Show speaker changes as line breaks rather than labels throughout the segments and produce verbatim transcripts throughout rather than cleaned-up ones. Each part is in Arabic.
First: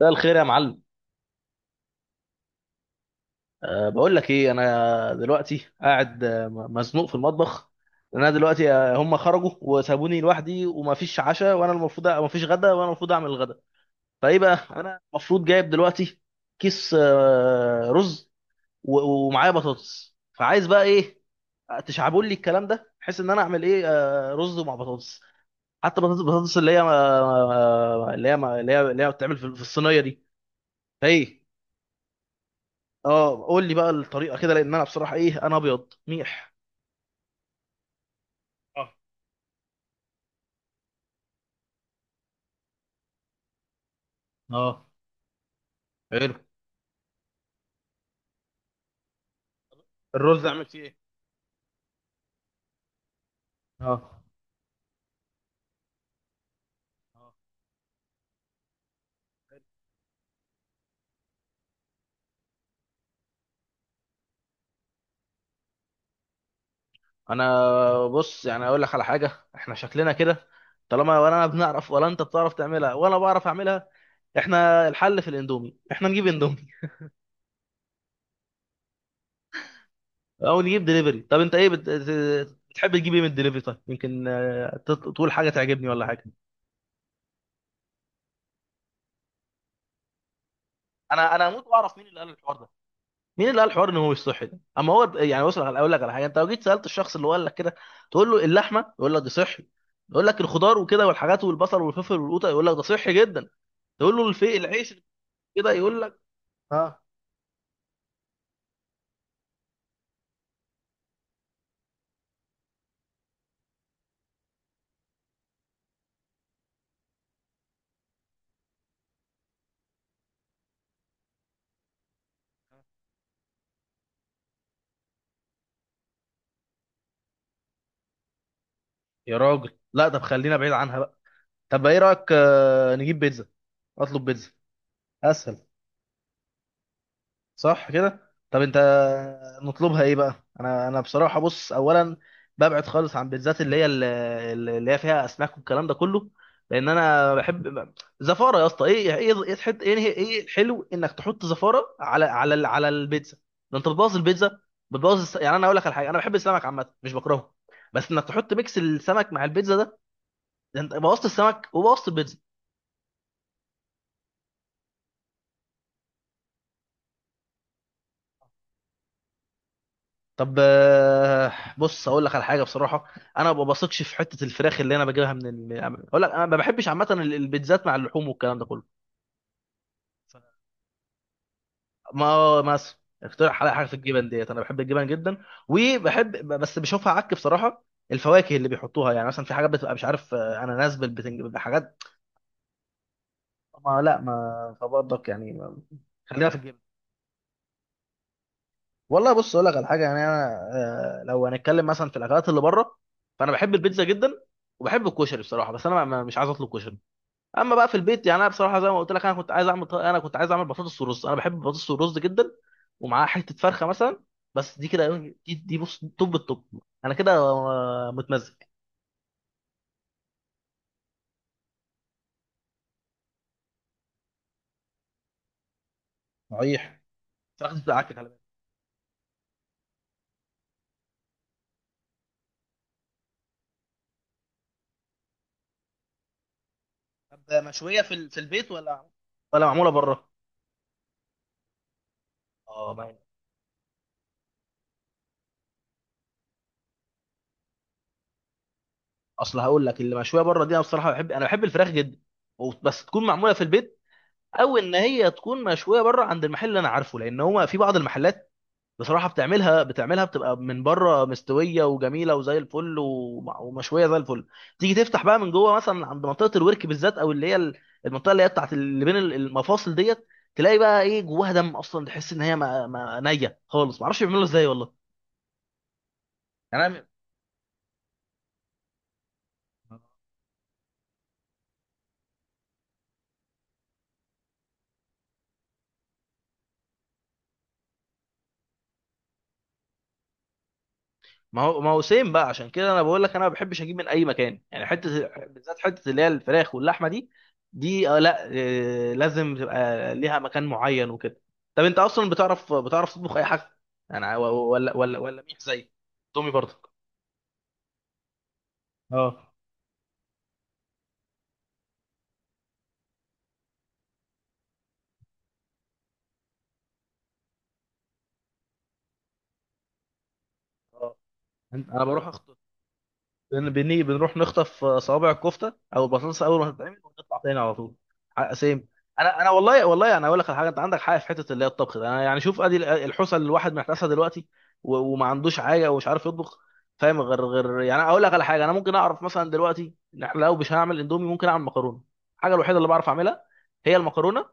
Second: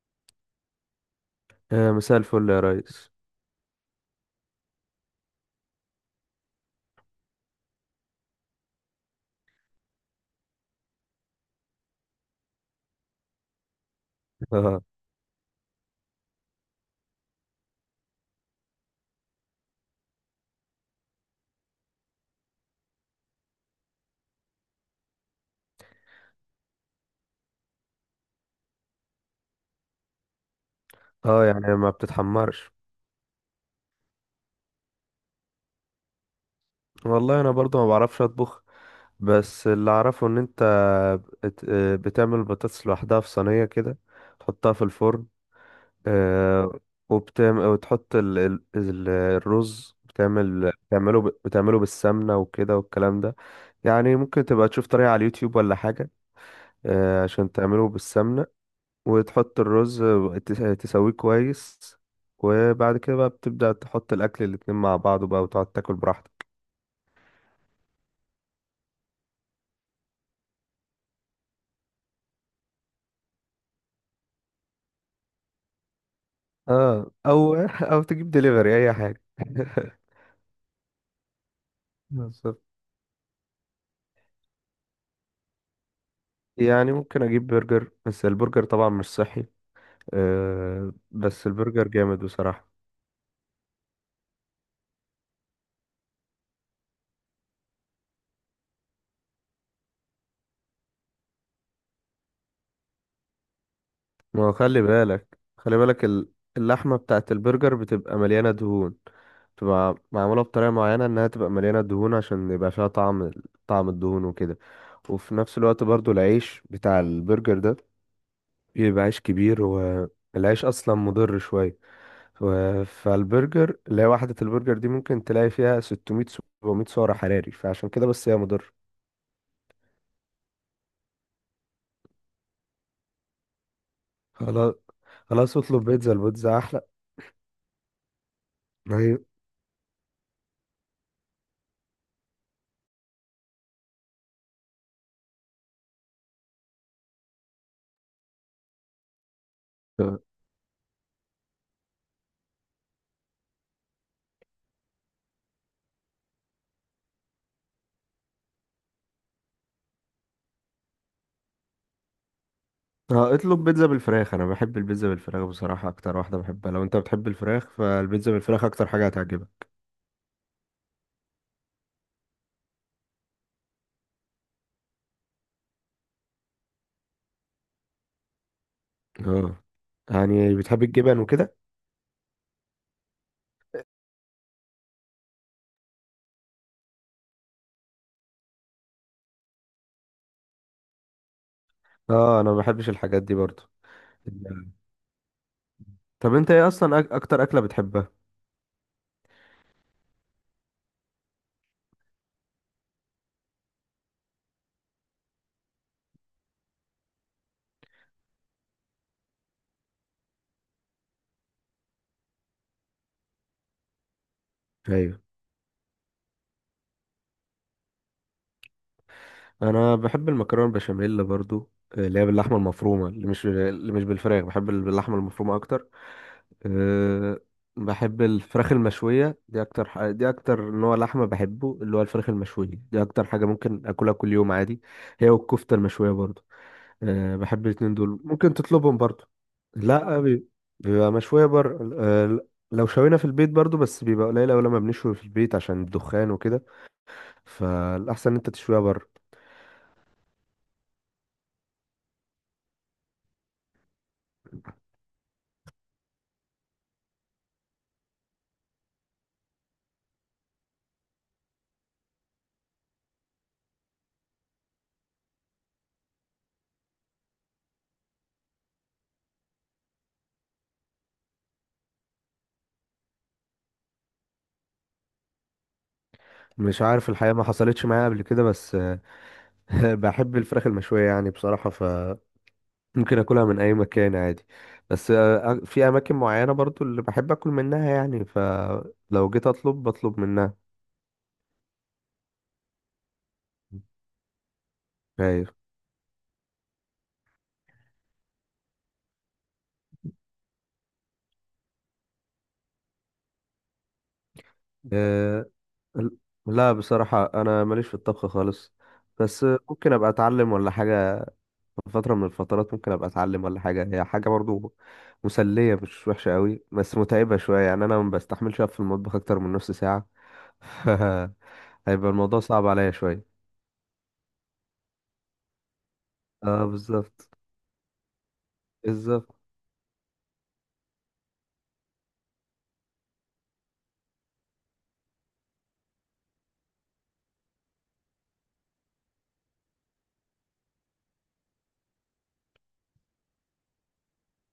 مساء الخير يا معلم.
آه، مساء الفل يا ريس.
أه بقول لك ايه، انا دلوقتي قاعد آه، م- مزنوق في المطبخ. لأن انا دلوقتي آه، هم خرجوا وسابوني لوحدي، ومفيش عشاء، وانا المفروض مفيش غدا وانا المفروض اعمل الغدا. فايه بقى
اه.
انا المفروض جايب دلوقتي؟ كيس آه، رز، و- ومعايا بطاطس، فعايز بقى ايه؟ تشعبوا لي الكلام ده بحيث ان انا اعمل ايه. آه، رز مع بطاطس، حتى بطاطس بطاطس اللي هي آه، آه، اللي هي اللي هي اللي هي بتتعمل في في الصينيه دي. فايه؟
آه، يعني ما بتتحمرش.
اه، قول لي بقى الطريقه كده، لان انا بصراحه ايه، انا ابيض ميح.
والله انا برضو ما بعرفش اطبخ،
اه.
بس اللي اعرفه ان انت بت- آه، بتعمل البطاطس لوحدها في صينية كده، تحطها في
اه.
الفرن.
حلو.
آه، وبتعمل وتحط ال... ال... ال- الرز،
الرز اعمل
بتعمل
فيه ايه؟
بتعمله ب... بتعمله بالسمنة وكده والكلام ده. يعني
اه.
ممكن تبقى تشوف طريقة على اليوتيوب ولا حاجة، آه،
اه.
عشان تعمله بالسمنة وتحط
حلو.
الرز وتس- تسويه كويس. وبعد كده بقى بتبدأ تحط الأكل الاتنين مع بعض بقى وتقعد تاكل براحتك.
انا بص، يعني اقول لك على حاجه، احنا شكلنا كده طالما ولا انا بنعرف ولا انت بتعرف تعملها ولا بعرف اعملها. احنا الحل في الاندومي، احنا نجيب اندومي.
اه، أو أو تجيب دليفري أي حاجة.
او نجيب دليفري. طب انت ايه بت...؟
بالظبط.
بتحب تجيب ايه من الدليفري؟ طيب يمكن آه، ت- تقول حاجه تعجبني ولا حاجه.
يعني ممكن أجيب برجر، بس البرجر طبعا مش صحي. آه
انا
بس
انا هموت
البرجر
واعرف مين
جامد
اللي قال الحوار
بصراحة.
ده. مين اللي قال الحوار ان هو مش صحي ده؟ اما هو يعني بص على- اقول لك على حاجه: انت لو جيت سالت الشخص اللي هو قال لك كده، تقول له اللحمه، يقول لك دي صحي. يقول لك الخضار وكده والحاجات والبصل والفلفل والقوطه، يقول لك ده صحي جدا. تقول له
ما هو
الفي
خلي
العيش
بالك
كده،
خلي
يقول
بالك،
لك
ال- اللحمة
اه.
بتاعت البرجر بتبقى مليانة دهون، بتبقى معمولة بطريقة معينة انها تبقى مليانة دهون عشان يبقى فيها طعم، طعم الدهون وكده. وفي نفس الوقت برضو العيش بتاع البرجر ده بيبقى عيش كبير، والعيش اصلا مضر شوية، و- فالبرجر اللي هي وحدة البرجر دي ممكن تلاقي فيها ستمية سبعمية سعر حراري، فعشان كده بس هي مضر.
يا راجل لا، طب خلينا بعيد عنها بقى. طب ايه رايك، آه، نجيب بيتزا؟ اطلب بيتزا،
خلاص، خلاص
اسهل.
اطلب بيتزا، البيتزا احلى.
صح كده؟ طب انت
أيوة.
نطلبها ايه بقى؟ انا انا بصراحه بص، اولا ببعد خالص عن بيتزات اللي هي اللي اللي هي فيها اسماك والكلام ده كله، لان انا بحب زفاره يا اسطى؟ ايه ايه ايه إيه، تحط ايه؟ ايه الحلو انك تحط زفاره على على ال- على البيتزا؟ ده انت بتبوظ البيتزا. بتبوظ الس... يعني انا اقول لك على حاجه، انا بحب السمك عامه، مش بكرهه، بس انك تحط ميكس السمك مع البيتزا ده، ده انت بوظت السمك وبوظت البيتزا.
اه اطلب بيتزا بالفراخ، انا بحب البيتزا بالفراخ بصراحة اكتر واحدة بحبها. لو انت بتحب الفراخ فالبيتزا بالفراخ اكتر حاجة هتعجبك.
طب آه، بص اقول لك على حاجه بصراحه، انا ما بثقش في حته الفراخ اللي انا بجيبها من ال... اقول لك انا ما بحبش عامه ال- البيتزات مع اللحوم والكلام ده كله.
اه، يعني بتحب الجبن وكده.
ما مثلا اقترح عليا حاجه في الجبن ديت، انا بحب الجبن جدا، وبحب بس بشوفها عك بصراحه الفواكه اللي بيحطوها، يعني مثلا في حاجات بتبقى مش عارف آه، اناناس بالبتنج بحاجات.
اه، انا ما بحبش الحاجات دي برضو.
ما لا ما فبرضك يعني ما-
طب
خلينا
انت
في
ايه
الجبن.
اصلا أك- اكتر اكلة بتحبها؟
والله بص اقول لك على حاجه، يعني انا آه، لو هنتكلم مثلا في الاكلات اللي بره، فانا بحب البيتزا جدا، وبحب الكشري بصراحه، بس انا ما- ما- مش عايز اطلب كشري. اما بقى في البيت، يعني انا بصراحه زي ما قلت لك، انا كنت عايز اعمل ط- انا كنت عايز اعمل بطاطس ورز، انا بحب البطاطس والرز جدا، ومعاها حته فرخه مثلا. بس دي كده،
ايوه،
دي, دي بص توب التوب. انا كده آه، متمزج.
انا بحب المكرونه البشاميل برضو، آه، اللي هي باللحمه المفرومه، اللي مش اللي مش بالفراخ، بحب ال- باللحمه المفرومه اكتر.
صحيح.
أه،
فراخ دي بتبقى عك،
بحب
خلي بالك.
الفراخ المشويه، دي اكتر ح- دي اكتر نوع لحمه بحبه، اللي هو الفراخ المشويه. دي اكتر حاجه ممكن اكلها كل يوم عادي، هي والكفته المشويه برضو. أه،
طب
بحب الاتنين
مشويه في
دول،
ال- في
ممكن
البيت،
تطلبهم
ولا
برضو.
ولا معموله
لا
بره؟
بي- بيبقى مشويه بر أه ل- لو
اه، ما-
شوينا في البيت برضو، بس بيبقى قليل أوي لما بنشوي في البيت عشان الدخان وكده. فالأحسن إن أنت تشويها بره.
اصل هقول لك اللي مشويه بره دي، انا بصراحه بحب، انا بحب الفراخ جدا، و- بس تكون معموله في البيت، او ان هي تكون مشويه بره عند المحل اللي انا عارفه. لان هو في بعض المحلات بصراحه بتعملها بتعملها بتبقى من بره مستويه وجميله وزي الفل، وم- ومشويه زي الفل. تيجي تفتح بقى من جوه مثلا عند منطقه الورك بالذات، او اللي هي ال- المنطقه اللي هي بتاعت اللي بين المفاصل ديت، تلاقي بقى ايه، جواها دم اصلا. تحس ان هي ما ما نيه خالص. معرفش بيعملوا ازاي والله.
مش
يعني
عارف الحقيقة، ما حصلتش معايا قبل كده، بس آه،
انا.
بحب الفراخ المشوية يعني بصراحة، فممكن أكلها من أي مكان عادي. بس آه، في أماكن معينة برضو اللي بحب أكل منها، يعني فلو جيت أطلب بطلب منها.
ما هو ما هو سيم بقى، عشان كده انا بقول لك انا ما بحبش اجيب من اي مكان، يعني حته
أيوة.
بالذات حته اللي هي الفراخ واللحمه دي. دي آه لا، آه لازم تبقى ليها مكان معين وكده. طب انت اصلا بتعرف بتعرف تطبخ اي حاجه؟ انا و- و- ولا ولا ولا
آه،
ميح زي
ال-
تومي
لا
برضك؟
بصراحة أنا ماليش في الطبخ خالص. بس
اه.
آه، ممكن أبقى أتعلم ولا حاجة. في فترة من الفترات ممكن أبقى أتعلم ولا حاجة، هي حاجة برضو مسلية مش وحشة قوي، بس متعبة شوية. يعني أنا ما بستحملش أقف في المطبخ أكتر من نص ساعة.
اه. انت انا
هيبقى
بروح
الموضوع
أخت...
صعب عليا شوية.
بن- بني بنروح نخطف صوابع الكفته او البطاطس اول
اه،
ما تتعمل
بالظبط.
ونطلع تاني على طول. ح- سيم.
بالظبط.
انا انا والله، والله انا اقول لك على حاجه، انت عندك حاجه في حته اللي هي الطبخ ده. انا يعني شوف، ادي ال- الحوسه اللي الواحد محتاسها دلوقتي، و- وما عندوش حاجه ومش عارف يطبخ. فاهم؟ غير غير يعني اقول لك على حاجه، انا ممكن اعرف مثلا دلوقتي إن إحنا لو مش هعمل اندومي، ممكن اعمل مكرونه. الحاجه الوحيده اللي بعرف اعملها هي المكرونه.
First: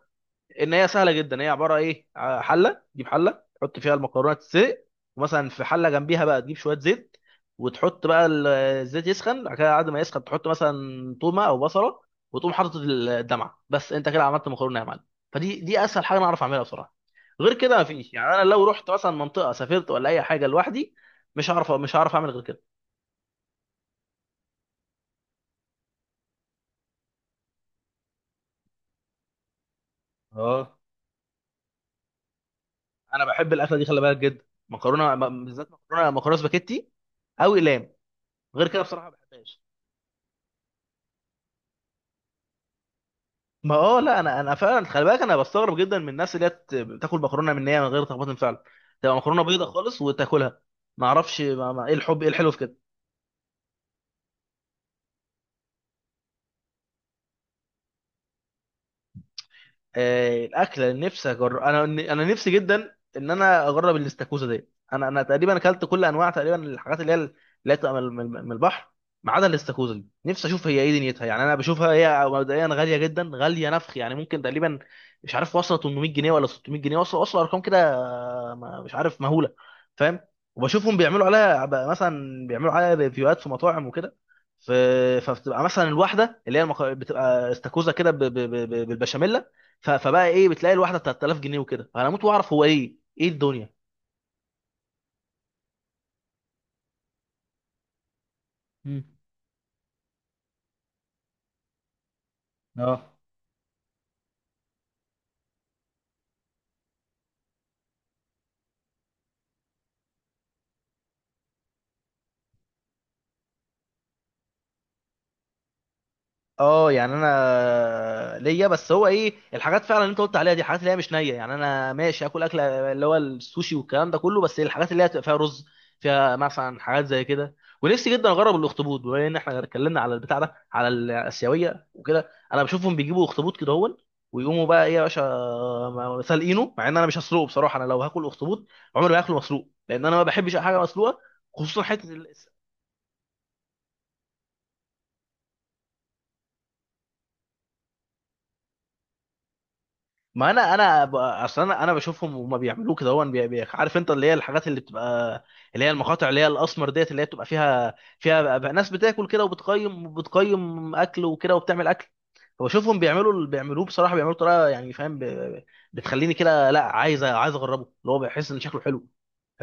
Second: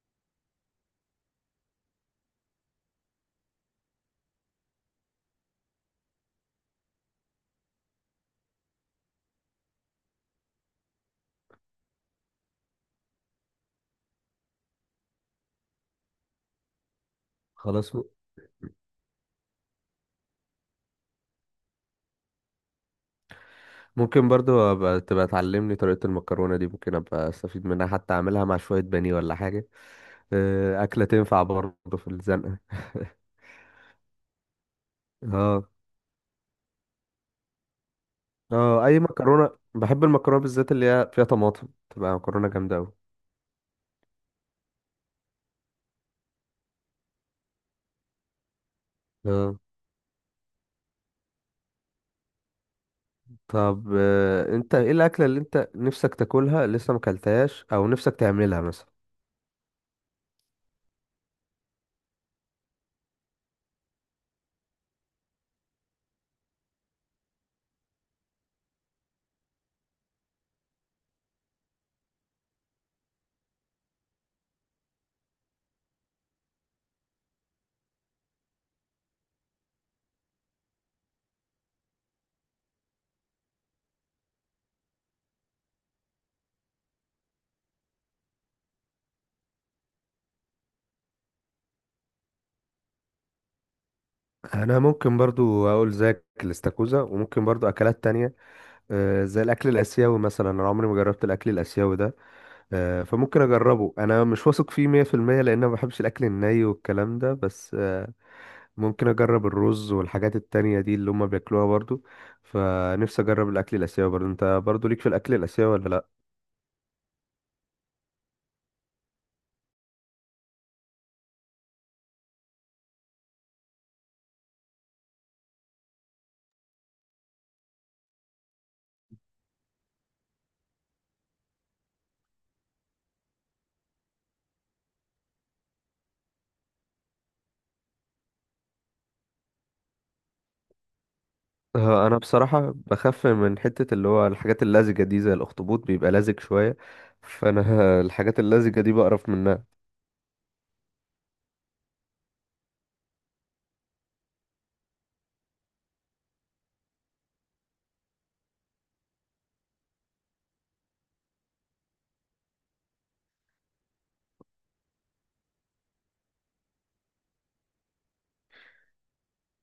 ان هي سهله جدا، هي عباره ايه ع- حله، تجيب حله تحط فيها المكرونه تتسلق، ومثلا في حله جنبيها بقى تجيب شويه زيت، وتحط بقى ال- الزيت يسخن، بعد كده بعد ما يسخن تحط مثلا تومه او بصله، وتقوم حاطط ال- الدمعه، بس انت كده عملت مكرونه يا معلم. فدي دي اسهل حاجه انا اعرف اعملها بصراحه، غير كده
خلاص م-
مفيش. يعني انا لو رحت مثلا منطقه، سافرت ولا اي حاجه لوحدي، مش هعرف مش هعرف اعمل غير كده.
ممكن برضو أبقى تبقى تعلمني طريقة المكرونة دي، ممكن أبقى أستفيد منها حتى أعملها مع شوية بانيه ولا حاجة.
اه،
آه، أكلة تنفع برضو في الزنقة.
انا بحب الاكله دي، خلي بالك، جدا. مكرونه م-
اه.
بالذات مكرونه مكرونه سباكيتي او اقلام. غير كده
اه، أي
بصراحه ما
مكرونة،
بحبهاش.
بحب المكرونة بالذات اللي هي فيها طماطم، تبقى مكرونة جامدة أوي.
ما اه لا، انا انا فعلا خلي بالك، انا بستغرب جدا من الناس اللي هي بت- بتاكل مكرونه من نيه، من غير تخبط فعلا، تبقى مكرونه
اه
بيضه خالص وتاكلها. ما اعرفش ما- ما- ايه الحب ايه الحلو في كده.
طب، آه، أنت إيه الأكلة اللي أنت نفسك تاكلها لسه مكلتهاش، أو نفسك تعملها مثلا؟
آه، الاكله اللي نفسي اجرب، انا انا نفسي جدا ان انا اجرب الاستاكوزا دي. انا انا تقريبا اكلت كل انواع تقريبا الحاجات اللي هي اللي هي بتبقى من من- من البحر، ما عدا الاستاكوزا دي. نفسي اشوف هي ايه دنيتها. يعني انا بشوفها هي مبدئيا غاليه جدا، غاليه نفخ، يعني ممكن تقريبا مش عارف واصله ثمنمية جنيه ولا ستمية جنيه، واصله واصله ارقام كده آه، ما- مش عارف مهوله. فاهم؟ وبشوفهم بيعملوا عليها بقى مثلا، بيعملوا عليها ريفيوهات في مطاعم وكده. ف- فبتبقى مثلا الواحده اللي هي المك... بتبقى استاكوزا كده ب- ب- ب- بالبشاميل. ف- فبقى ايه، بتلاقي الواحده ثلاثة آلاف جنيه وكده. انا اموت واعرف هو ايه ايه الدنيا.
انا ممكن برضو اقول زيك الاستاكوزا، وممكن برضو اكلات تانية،
مم.
آه، زي الاكل الاسيوي مثلا. انا عمري ما جربت الاكل الاسيوي ده، آه،
اه.
فممكن اجربه. انا مش واثق فيه مية في المية، لان انا ما بحبش الاكل الني والكلام ده، بس آه، ممكن اجرب الرز والحاجات التانية دي اللي هم بياكلوها برضو. فنفسي اجرب الاكل الاسيوي. برضو انت برضو ليك في الاكل الاسيوي ولا لا؟
اه يعني انا ليا، بس هو ايه الحاجات فعلا اللي انت قلت عليها دي، حاجات اللي هي مش نيه. يعني انا ماشي اكل اكله اللي هو السوشي والكلام ده كله، بس الحاجات اللي هي تبقى فيها رز، فيها مثلا حاجات زي كده. ونفسي جدا اجرب الاخطبوط، بما ان احنا اتكلمنا على البتاع ده على الاسيويه وكده. انا بشوفهم بيجيبوا اخطبوط كده هون، ويقوموا بقى ايه يا باشا، م- سالقينه. مع ان انا مش هسلقه بصراحه، انا لو هاكل اخطبوط، عمري ما هاكله مسلوق، لان انا ما بحبش اي حاجه مسلوقه، خصوصا
آه، انا
حته.
بصراحة بخاف من حتة اللي هو الحاجات اللزجة دي، زي الاخطبوط بيبقى لزج شوية، فانا الحاجات اللزجة دي بقرف منها.
ما انا انا ب- اصلا انا انا بشوفهم وما بيعملوه كده، هو بي- بي- عارف انت اللي هي الحاجات اللي بتبقى اللي هي المقاطع اللي هي الاسمر ديت، اللي هي بتبقى فيها، فيها بقى ناس بتاكل كده وبتقيم بتقيم اكل وكده وبتعمل اكل. فبشوفهم بيعملوا اللي بيعملوه بصراحه، بيعملوا طريقه يعني، فاهم، ب- ب- بتخليني كده لا، عايز، عايز اجربه، اللي هو بحس ان شكله حلو.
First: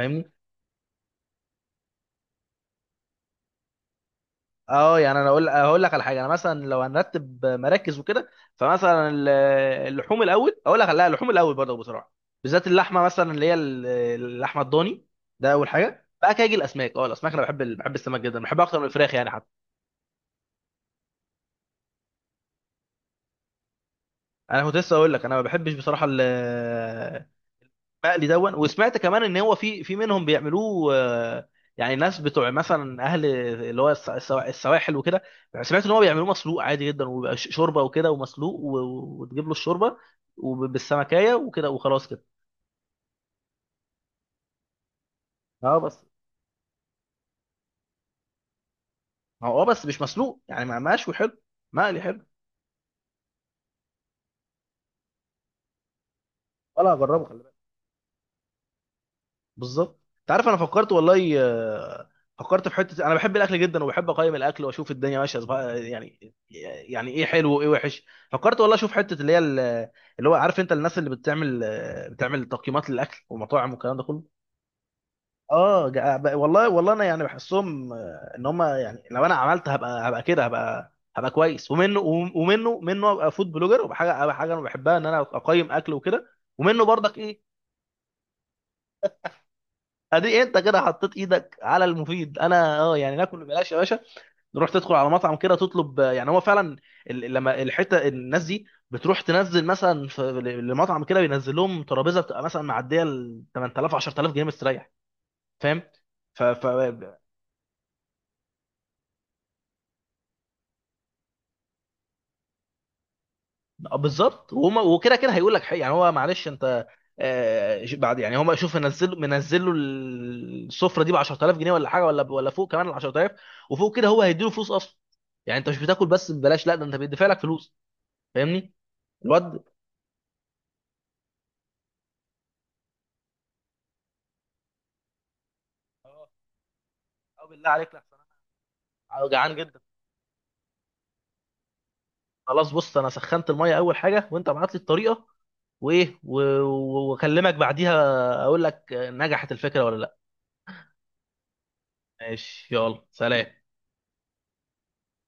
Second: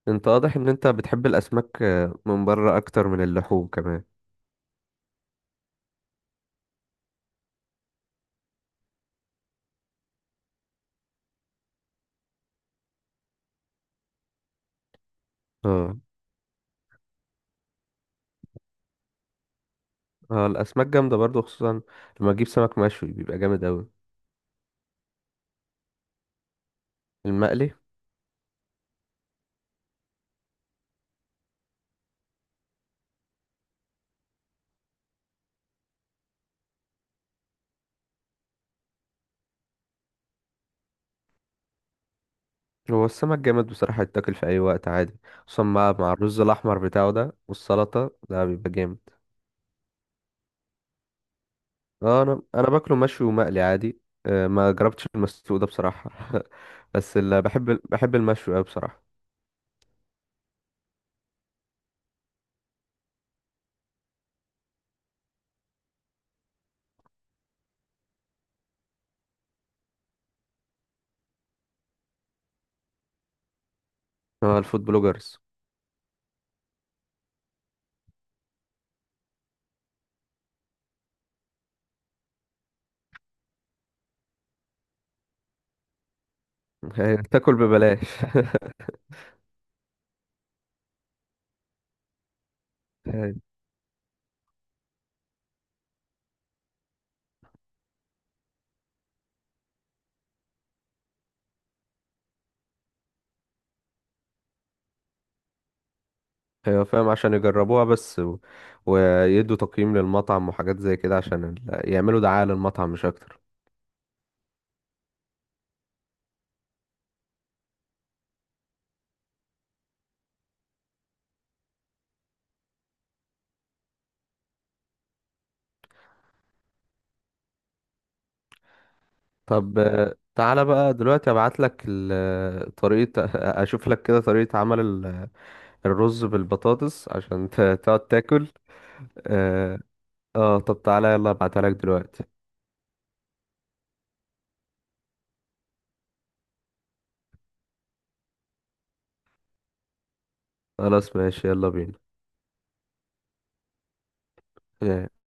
انت واضح ان انت بتحب الاسماك آه، من بره اكتر من اللحوم كمان.
اه يعني انا اقول، هقول لك على حاجه، انا مثلا لو هنرتب مراكز وكده، فمثلا ال- اللحوم الاول، اقول لك لا، اللحوم الاول برضه بصراحه، بالذات اللحمه مثلا اللي هي ال- اللحمه الضاني. ده اول
اه.
حاجه. بقى كده يجي الاسماك. اه الاسماك انا بحب ال- بحب السمك جدا، بحبها اكتر من الفراخ يعني حتى.
اه الاسماك جامده برضو، خصوصا لما اجيب سمك مشوي بيبقى جامد اوي.
انا كنت لسه اقول لك انا ما بحبش بصراحه ال-
المقلي.
مقلي دون. وسمعت كمان ان هو في في منهم بيعملوه آه، يعني ناس بتوع مثلا اهل اللي هو الس- السوا- السواحل وكده، سمعت ان هو بيعملوه مسلوق عادي جدا، وبيبقى ش- شوربه وكده ومسلوق، و- و- وتجيب له الشوربه وبالسمكيه وكده وخلاص كده.
هو السمك جامد بصراحه يتاكل في اي وقت عادي، خصوصا
اه
مع
بس،
مع الرز الاحمر بتاعه ده والسلطه ده بيبقى جامد.
هو اه بس مش مسلوق، يعني مع، مشوي حلو، مقلي
اه،
حلو.
انا انا باكله مشوي ومقلي عادي. آه، ما جربتش المسلوق ده بصراحه.
ولا
بس
هجربه، خلي
اللي
بالك.
بحب بحب المشوي اوي بصراحه.
بالظبط. انت عارف، انا فكرت والله، آه، فكرت في حته، انا بحب الاكل جدا وبحب اقيم الاكل واشوف الدنيا ماشيه صبا- يعني، يعني ايه حلو وايه وحش. فكرت والله اشوف حته اللي هي ال- اللي هو عارف انت الناس اللي بتعمل آه، بتعمل تقييمات للاكل والمطاعم والكلام ده كله.
اه، الفود بلوجرز.
اه، جا- ب- والله، والله انا يعني بحسهم آه، ان هم يعني لو انا عملت، هبقى هبقى كده هبقى هبقى كويس. ومنه، ومنه منه ابقى فود بلوجر وبحاجه، أبقى حاجه انا بحبها ان انا اقيم اكل وكده. ومنه برضك ايه.
تاكل ببلاش.
ادي انت كده حطيت ايدك على المفيد. انا اه، يعني ناكل ببلاش يا باشا. نروح تدخل على مطعم كده تطلب، يعني هو فعلا ال- لما الحته الناس دي بتروح تنزل مثلا في المطعم كده، بينزل لهم ترابيزه بتبقى مثلا معديه ال تمن تلاف عشرة آلاف جنيه مستريح. فاهم؟ ف ف
ايوه فاهم، عشان يجربوها بس و... ويدوا تقييم للمطعم وحاجات زي كده، عشان ال... يعملوا دعاية للمطعم مش اكتر.
آه، بالظبط. وهما وكده كده هيقول لك حق يعني، هو معلش انت، آه، ش- بعد يعني هما شوف، منزل منزل له السفره دي ب عشرة آلاف جنيه ولا حاجه، ولا ولا فوق كمان ال عشر تلاف، وفوق كده هو هيديله فلوس اصلا. يعني انت مش بتاكل بس ببلاش، لا ده انت بيدفع لك فلوس. فاهمني الواد.
طب، آه، تعالى بقى دلوقتي، ابعت لك ال... طريقة اشوف لك كده طريقة عمل ال... الرز
اه.
بالبطاطس
آه،
عشان ت...
بالله عليك
تقعد
لا،
تاكل.
أنا جعان
اه.
جدا.
آه، طب تعالى يلا ابعتها لك دلوقتي.
خلاص بص، انا سخنت الميه اول حاجه، وانت ابعت لي الطريقه، وايه و- و- واكلمك بعديها اقول لك نجحت الفكره ولا لا.
خلاص ماشي يلا بينا.
ماشي، يلا سلام.
آه.